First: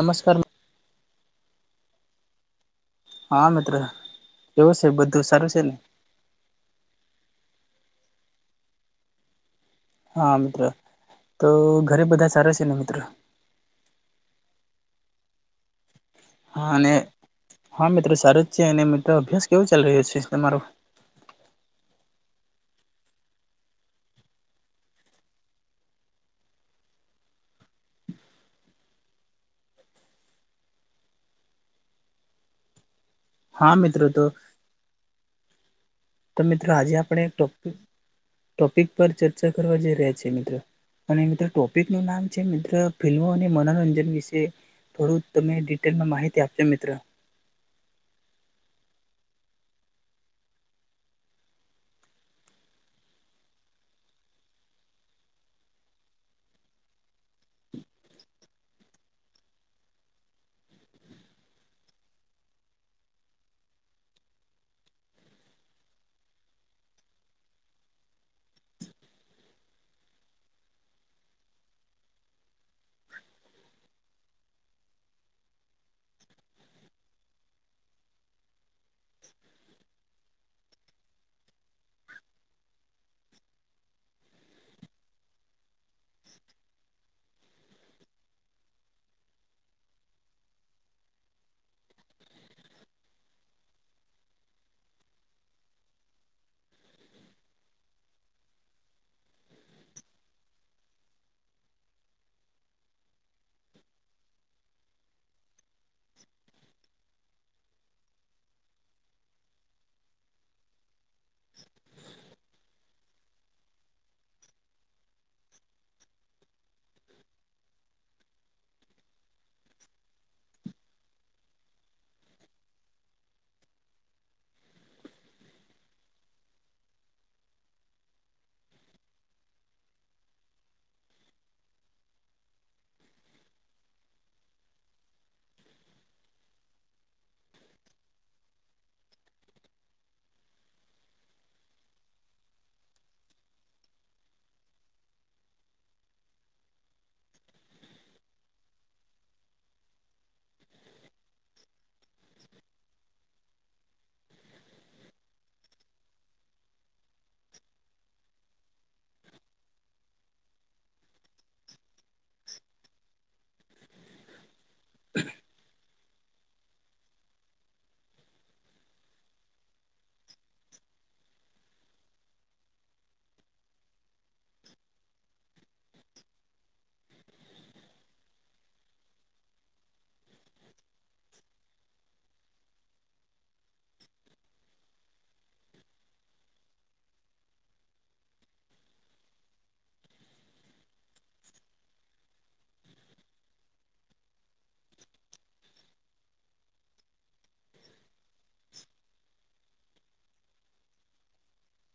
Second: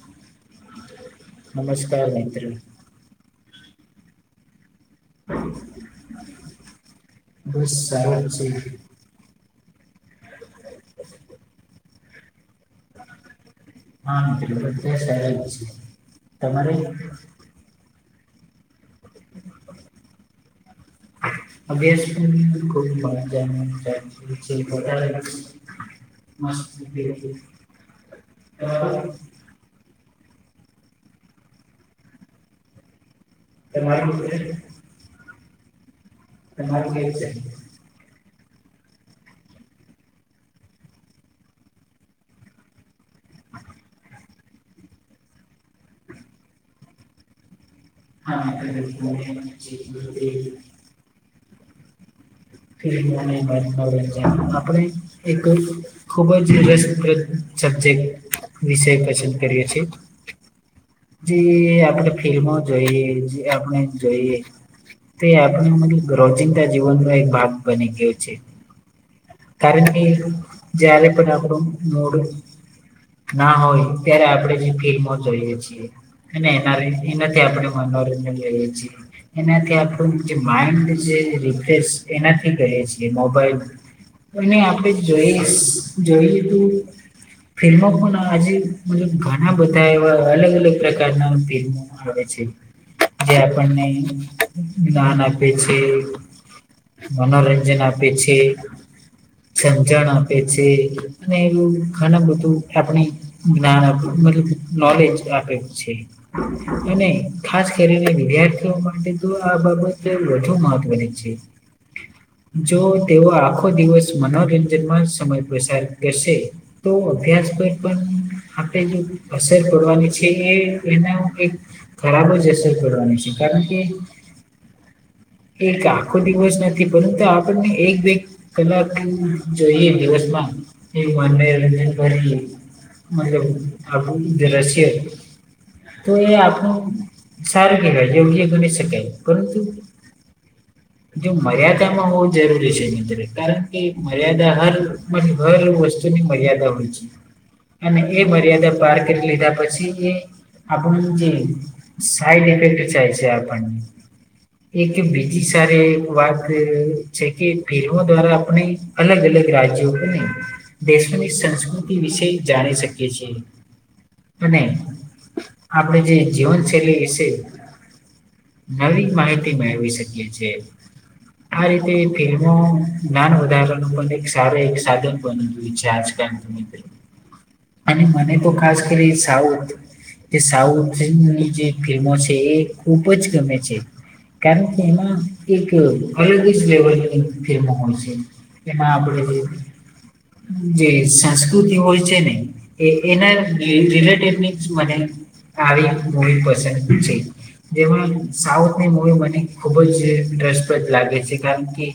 નમસ્કાર નમસ્કાર મિત્ર હા મિત્ર કેવું છે બધું સરસ છે ને બસ સારો જ છે હા મિત્ર તો ઘરે બધા સારા છે ને મિત્ર હા મિત્ર બધા સારા છે હા તમારે અને હા મિત્ર સારો જ છે અને મિત્ર અભ્યાસ કેવો ચાલી રહ્યો છે તમારો [unintelligible] મસ્ત [unintelligible] હા મિત્રો તમારુ તો મારું [unintelligible] તો મિત્ર તમારું આજે કેવું આપણે છે ટોપિક ટોપિક પર ચર્ચા કરવા જઈ રહ્યા છી મિત્ર. અને મિત્ર ટોપિકનું નામ છે મિત્ર ફિલ્મો અને મનોરંજન વિશે. થોડું તમે ડિટેલમાં માહિતી આપજો મિત્ર. હા [inaudible] ફિલ્મો અને મનોરંજન આપણે એક ખુબ જ રસપ્રદ સબ્જેક્ટ, વિષય પસંદ કરીએ છી. જે આપણે ફિલ્મો જોઈએ, જે આપણે જોઈએ. તે આપણે મતલબ રોજિંદા જીવનનો એક ભાગ બની ગયો છે. કારણ કે જ્યારે પણ આપણું [inaudible] ના હોય ત્યારે આપણેે જે ફિલ્મો જોઈએ છીએ. અને એના એનાથી આપણે મનોરંજન લઈએ છીએ. એનાથી આપણું જે માઇન્ડ જે રિફ્રેશ એનાથી કરીએ છીએ મોબાઈલ. અને આપણેે જોઈસ જોઈએ તું ફિલ્મો પણ આજે મતલબ ઘણા બધા એવા અલગ અલગ પ્રકારના ફિલ્મો હોય છે. જે આપણને જ્ઞાન આપે છે. મનોરંજન આપે છે. સમજણ આપે છે. અને એવું ઘણું બધું આપણે જ્ઞાન આપણું મતલબ નોલેજ આપે છે. એને ખાસ કરીને વિદ્યાર્થીઓ માટે તો આ બાબત વધુ મહત્વની છે. જો તેઓ આખો દિવસ મનોરંજનમાં સમય પસાર કરશે તો અભ્યાસ પર પણ આપણે જે અસર પડવાની છે એ એના એક ખરાબ જ અસર પડવાની છે. કારણ કે એક આખો દિવસ નથી પરંતુ આપણને એક બે કલાક જોઈએ દિવસમાં એ મનેરંજન કરીએ. મતલબ [inaudible] તો એ આપણું સારું કેહેવાય. યોગ્ય ગણી શકાય. પરંતુ જો મર્યાદામાં હોવું જરૂરી છે મિત્ર. કારણ કે મર્યાદા હર મારી હર વસ્તુની મર્યાદા હોય છે. અને એ મર્યાદા પાર કરી લીધા પછી એ આપણું જે સાઇડ ઇફેક્ટ જાય છે આપણની એક બીજીસ અત્યારે એક વાત એ છે કે ફિલ્મો દ્વારા આપણે અલગ અલગ રાજ્યો બને. દેશોની સંસ્કૃતિ વિશે જાણી શકીએ છીએ. અને આપણે જે જીવનશૈલી વિશે નવી માહિતી મેળવી શકીએ છીએ. આ રીતે ફિલ્મો જ્ઞાન વધારવાનું પણ એક સારું એક સાધન બનતું છે આજકાલ દુન અંદર અને મને તો ખાસ કરી સાઉથ તે સાઉથની જે ફિલ્મો છે એ ખૂબ જ ગમે છે. કેમ કે એમાં એક અલગ જ લેવલની ફિલ્મ હોય છે એમાં આપણે જે જી જે સંસ્કૃતિ હોય છે ને એ એના રિલે રિલેટેડની મને આવી મુવી પસંદ બી છે. જેમાં સાઉથની મૂવી મને ખુબ જ ઇન્ટરેસ્ટ પણ લાગે છે કારણ કે.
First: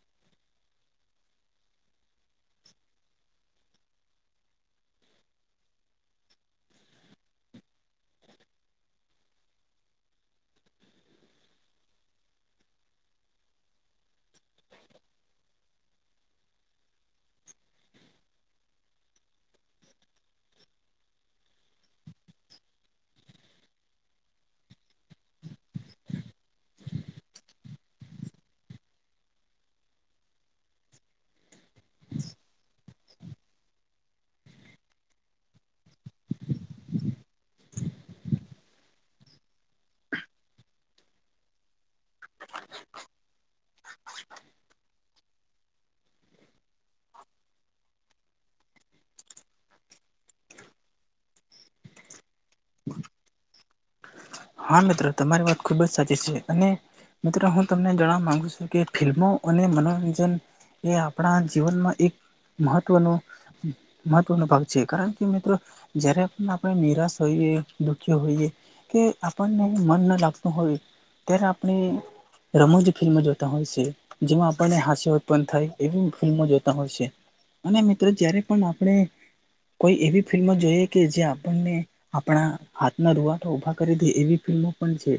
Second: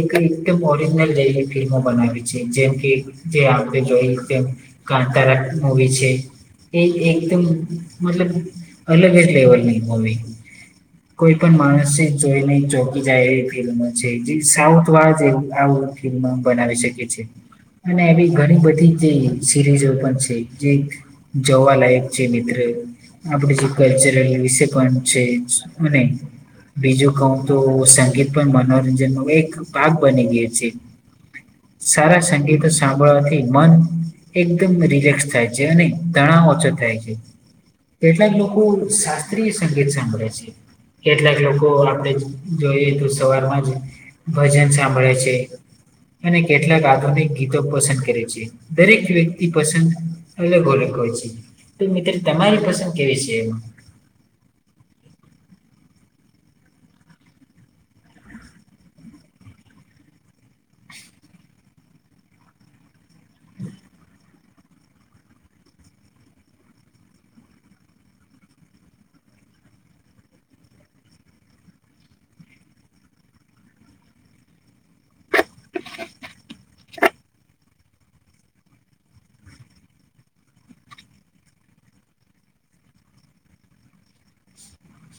એક એક્દમ ઓરજનલ લઈને ફિલ્મો બનાવી છે જેમ કે જે આપણે જોઈ તેમ. કાંતારા મુવી છે. એ એકદમ મતલબ અલગ જ લેવલની મૂવી. કોઈ પણ માણસ એ જોઈ નહીં. ચોકી જાય એવી ફિલ્મો છે. જે સાઉથવાળા જે આવું ફિલ્મ બનાવી શકે છે. અને એવી ઘણી બધી જે સિરીઝો પણ છે જે જવાલાયક છે મિત્ર. આપણી જે કલ્ચરલ વિશે પણ છે અને બીજું કઉં તો સંગીત પણ મનોરંજનનો એક ભાગ બની ગયો છે. સારા સંગીત. સાંભળવાથી મન એકદમ રિલેક્સ થાય છે અને તણાવ ઓછો થાય છે. કેટલાક લોકો શાસ્ત્રીય સંગીત સાંભળે છે. કેટલાક લોકો આપણે જોઈએ તો સવારમાં જ ભજન સાંભળે છે. અને કેટલાક આધુનિક ગીતો પસંદ કરે છે. દરેક વ્યક્તિ પસંદ અલગ અલગ હોય છે. તો મિત્ર તમારી પસંદ કેવી છે એ. હા મિત્ર તમારી વાત ખુબ જ સાચી છે અને. મિત્રો હું તમને જણાવા માંગુ છું કે ફિલ્મો અને મનોરંજન. એ આપણા જીવનમાં એક મહત્વનું. મહત્વનો ભાગ છે કારણ કે મિત્રો. જયારે પણ આપણે નિરાશ હોઈએ દુઃખી હોઈએ કે. આપણને મન ન લાગતું હોય ત્યારે આપણે. રમોજ ફિલ્મો જોતા હોય છે જેમાં આપણને હાસ્ય. ઉત્પન્ન થાય એવી ભૂલમાં જોતા હોય છે અને મિત્રો જય્યારે પણ આપણે. કોઈ એવી ફિલ્મ જોઈએ કે જે આપણને આપણા હાથના રૂંવાટા ઉભા કરી. એવી ફિલ્મો પણ છે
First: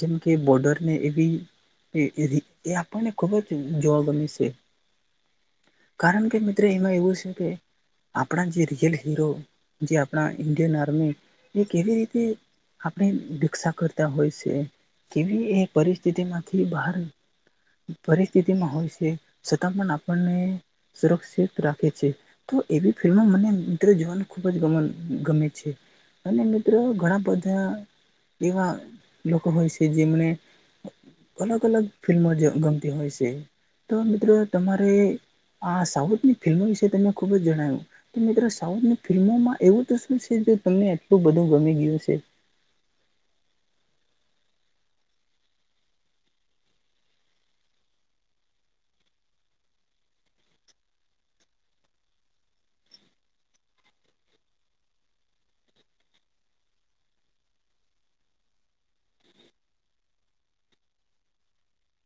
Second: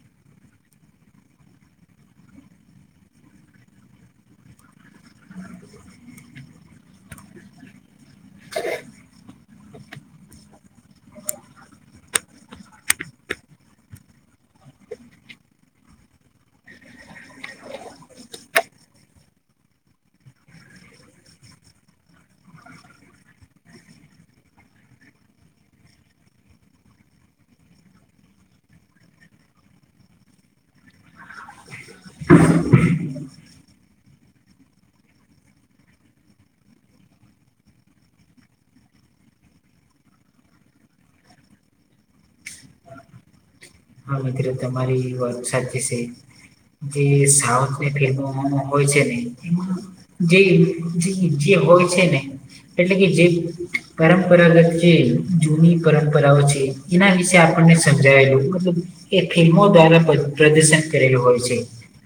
જેમ કે બોર્ડર ને એવી. એ એ આપણને ખુબ જ જોવા ગમે છે. કારણ કે મિત્રો એમાં એવું છે કે. આપણા જે રિયલ હીરો જે આપણા ઇન્ડિયન આર્મી એ કેવી રીતે. આપણે ભિક્ષા કરતા હોય છે કેવી એ પરિસ્થિતિમાંથી બહાર. પરિસ્થિતિમાં હોય છે છતાં પણ આપણને સુરક્ષિત રાખે છે. તો એવી ફિલ્મો મને મિત્રો જીવન ખૂબ જ ગ ગમે છે. અને મિત્રો ઘણા બધા. એવા લોકો હોય છે જે મને. અલગ અલગ ફિલ્મો ગમતી હોય છે તો મિત્રો તમારે. આ સાઉથની ફિલ્મો વિશે તમને ખૂબ જ જણાવ્યું. તો મિત્રો સાઉથની ફિલ્મોમાં એવું તો શું છે જે તમને આટલું બધું ગમી ગયું છે. હા મિત્ર તમારી વાત સાચી છે. જે સાઉથની ફિલ્મો હોય છે ને. જે જે હોય છે ને. એટલે કે જે પરંપરાગત જે જૂની પરંપરાઓ છે. એના વિશે આપણને સમજ્યા. એ ફિલ્મો દ્વારા પ્રદર્શન કરેલું હોય છે.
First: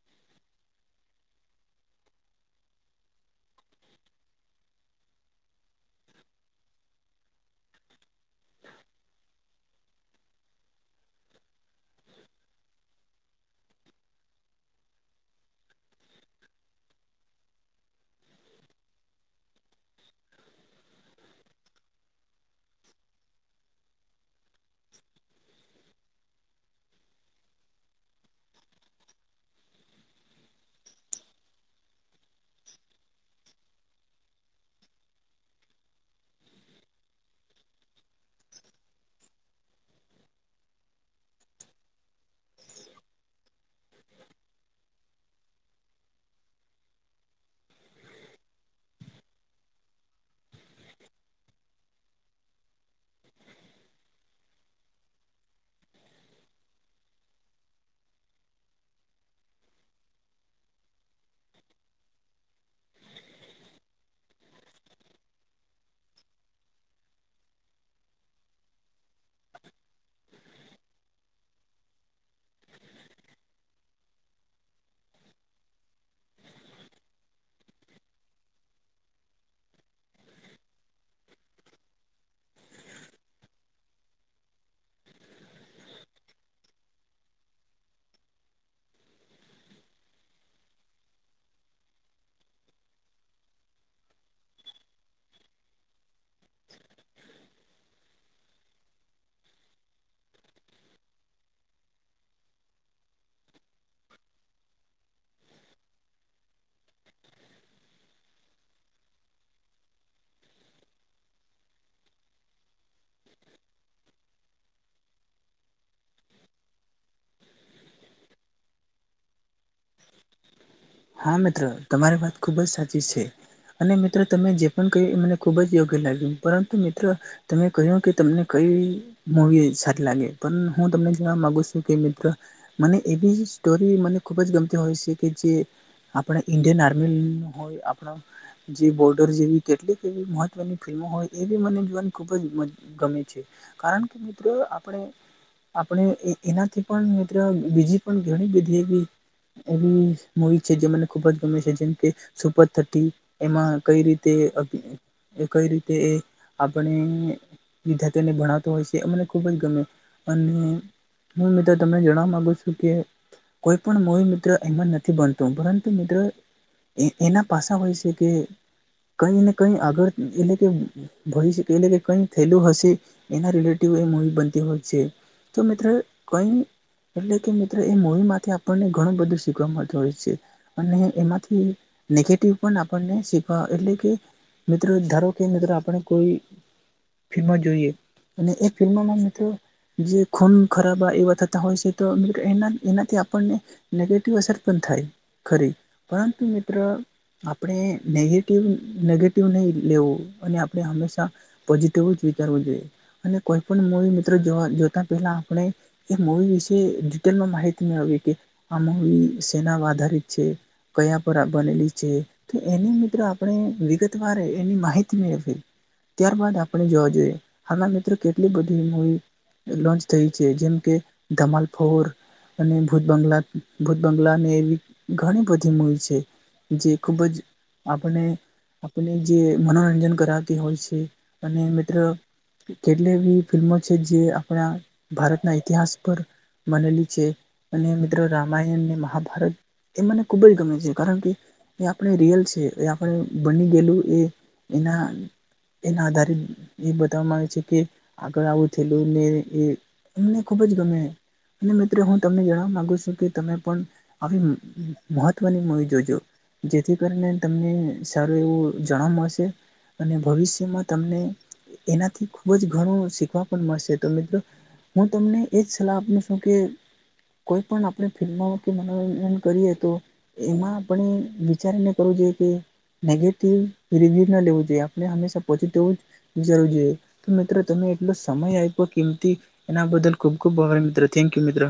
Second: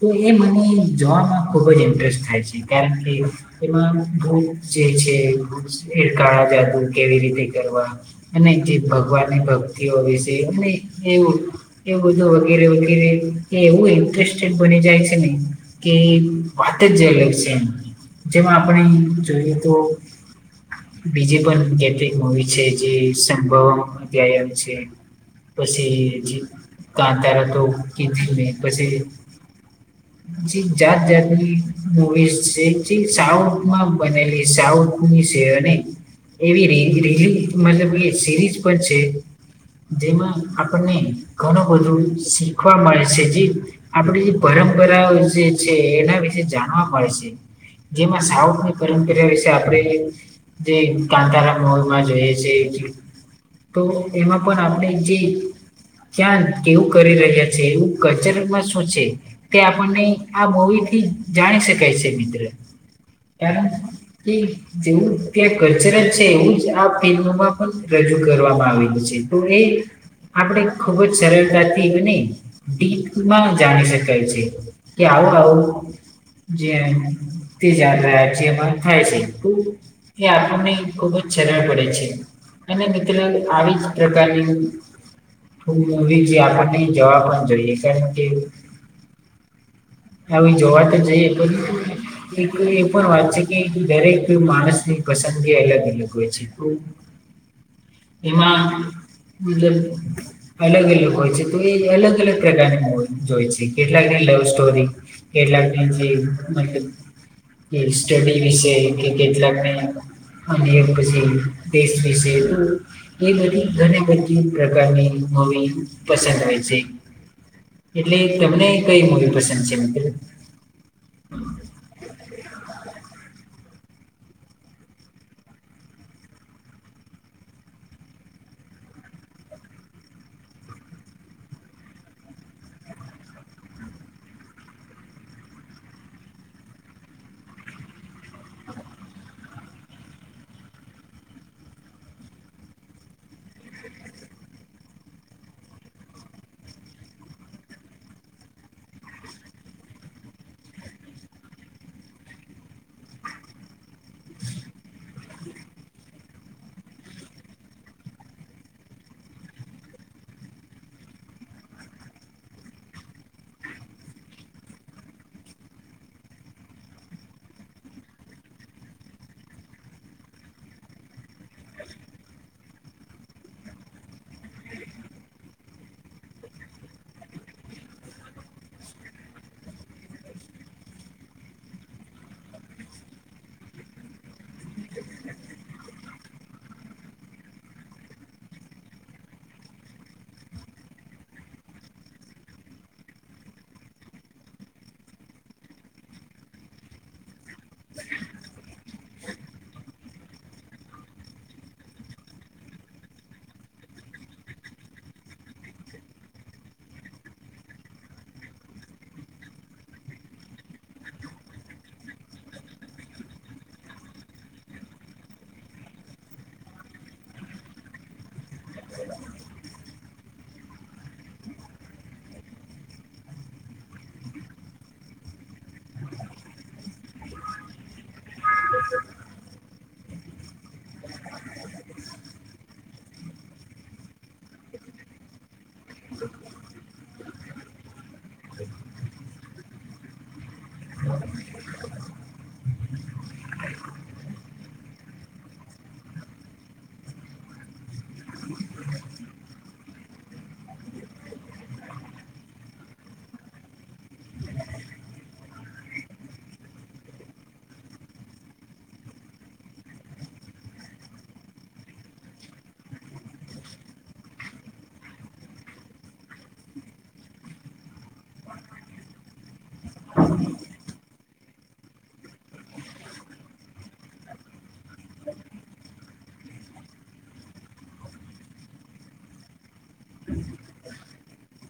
તો એ મને જોવામાં ખુબ જ ઇન્ટરેસ્ટ થાય છે કારણ કે. એમાં થોડું જે છે એ કાળા જાદુ કેવી રીતે કરવા. અને જે ભગવાનની ભક્તિઓ વિશે અને એવું. એ બધું વગેરે વગેરે એ એવું ઇન્ટરેસ્ટેડ બની જાય છે ને. કે વાત જ જે અલગ છે જેમાં આપણે જોઈએ તો. બીજી પણ કેટલીક મુવી છે જે સંભવ અ્યાય આવે છે. પછી હજી કાંતારા તો કીધી મેં પછી. [inaudible] જે જાત જાતની મુવીઝ છે જે સાઉથમાં બનેલી સાઉથ. અને એવી રી રીલ મતલબ કે સિરીઝ પણ છે. જેમાં આપણને ઘણું બધું શીખવા મળે છે જે. આપણી પરંપરાઓ જે છે એના વિશે જાણવા મળે છે. જેમાં સાઉથની પરંપરા વિશે આપણે. જે કાંતારા મોલમાં જોઈએ છે. તો એમાં પણ આપણે જે ક્યાં કેવું કરી રહ્યા છે કચનમાં શું છે તે આપણને આ મુવી થી જાણી શકાય છે મિત્ર કારણ હમ્મ. જેવુ [unintelligible] છે એવું જ આ ફિલ્મમાં પણ રજૂ કરવામાં આવેલું છે. તો એ આપણે ખૂબ જ સરળતાથી અને [unintelligible] જાણી શકાય છે કે આવું આવું જે તે [unintelligible] થાય છે એ આપણને ખુબ જ સરળ પડે છે અને મિત્રો આવી જ પ્રકારની મૂવી જે આપણને જવા પણ જોઈએ કારણ કે આવી જોવા તો જઈએ એક એ પણ વાત છે કે દરેક માણસ ની પસંદગી અલગ અલગ હોય છે એમાં મતલબ અલગ અલગ હોય છે તો એ અલગ અલગ પ્રકારની મૂવી જોય છે કેટલાકને લવ સ્ટોરી કેટલાક ને જે મતલબ કે સ્ટડી વિશે કે કેટલાકને અને પછી દેશ વિશે એ બધી ઘણી બધી પ્રકારની મૂવી પસંદ હોય છે. એટલે તમને કઈ મુવી પસંદ છે હા મિત્ર તમારી વાત ખુબ જ સાચી છે. અને મિત્રો તમે જે પણ કહ્યું એ મને ખૂબ જ યોગ્ય લાગ્યું પરંતુ, મિત્ર તમે કહ્યું કે તમને કઈ મુવી સારી લાગે પણ હું તમને કેવા માંગુ છે કે મિત્ર મને એવી સ્ટોરી મને ખૂબ જ ગમ તું હોય છે કે જે આપણે ઈન્ડિયન આર્મી હોય આપડુ જે બોર્ડર જેવી કેટલીક એવી મહત્વની ફિલ્મો હોય એ બી મને જોવાની ખુબ જ ગમે છે કારણ કે મિત્ર આપણે આપણે એનાથી પણ મિત્ર બીજી પણ ઘણી બધી એવી એવી મૂવી છે જે મને ખૂબ જ ગમે છે જેમ કે સુપર થર્ટી એમાં કઈ રીતે કઈ રીતે એ આપણે વિધાર્થીઓને ભણાવતો હોય છે એ મને ખૂબ જ ગમે અન હું હ મિત્ર તને જણવા માંગુ છું કે કોઈ પણ મૂવી નું મિત્ર એમ જ નથી બનતો પરંતુ મિત્ર એના પાસા હોય છે કે કઈ ને કઈ આગળ એટલે કે [unintelligible] એટલે કે કઈ થયેલું હશે એના રિલેટિવ એ મૂવી બનતી હોય છે. તો મિત્ર કઈ એટલે કે મિત્ર એ મવી માંથી આપણને ઘણું બધું શીખવા મળતો હોય છે. અને એમાંથી નેગેટિવ પણ આપણને શીખવા એટલે કે મિત્રો ધારો કે મિત્ર આપણે કોઈ ફી માં જોઈએ અને એ ફિલ્મમાં મિત્ર જે ખૂન ખરાબા એવા થતા હોય છે, તો મિત્ર એના એનાથી આપણને નેગે અસર પણ થાય ખરી પરંતુ મિત્ર આપણે નેગેટિવ નેગેટિવ નહીં લેવો અને આપણે હંમેશા પછી તેવું જ વિચારવું જોઈએ અને કોઈ પણ મૂવી મિત્ર જોતા પહેલા આપણે એ મૂવી વિશે ડિટેલમાં માહિતી મેળવી કે આ મૂવી સેના આધારિત છે. કૈયા પર આ બનેલી છે. તો એની મિત્રો આપણે વિગત વારે એની માહિતી મેળવીએ. ત્યારબાદ આપણે જોવા જોઈએ હાલ માં મિત્રો કેટલી બધી મૂવી લોન્ચ થઈ છે, જેમ કે ધમાલ ફોર અને ભૂત બંગલા ભૂત બંગલા ને એવી ઘણી બધી મૂવી છે જે ખૂબ જ આપને આપને જે મનોરંજન કરાવતી હોય છે અને મિત્ર કેટલી એવી ફિલ્મો છે જે આપણા ભારતના ઈતિહાસ પર બનેલી છે અને મિત્રો રામ રામાાયણને મહાભારત એ મને ખુબ જ ગમે છે, કારણ કે એ આપણે રિયલ છે, એ આપણે બની ગયેલું એ એના એના આધારે એ બઘા માંને છે કે આગળ આવું થયેલું ને એ અમને ખુબ જ ગમે અને મિત્રો હું તમને જણવા માંગુ છું કે તમે પણ આવી મહત્વની મુવી જોજો જેથી કરીને તમને સારું એવું જણવા મળશે. અને ભવિષ્યમાં તમને એનાથી ખુબ જ ઘણું શીખવા પણ મળશે તો મિત્ર. હું તમને એજ સલાહ આપ્યો છું કે કોઈ પણ આપણે ફિલ્મો કે મનોરંજન કરીએ તો એમાં આપણે એ વિચારીને કરવું જોઈએ કે નેગેટિવ રિવ્યૂ ન લેવું જોઈએ. આપણે હંમેશા પોઝિટિવ જ જવું જોઈએ તો, મિત્રો તમે એટલો સમય આપ્યો કિમતી એના બદલ ખુબ ખુબ આભાર મિત્ર, થેન્કયુ મિત્ર.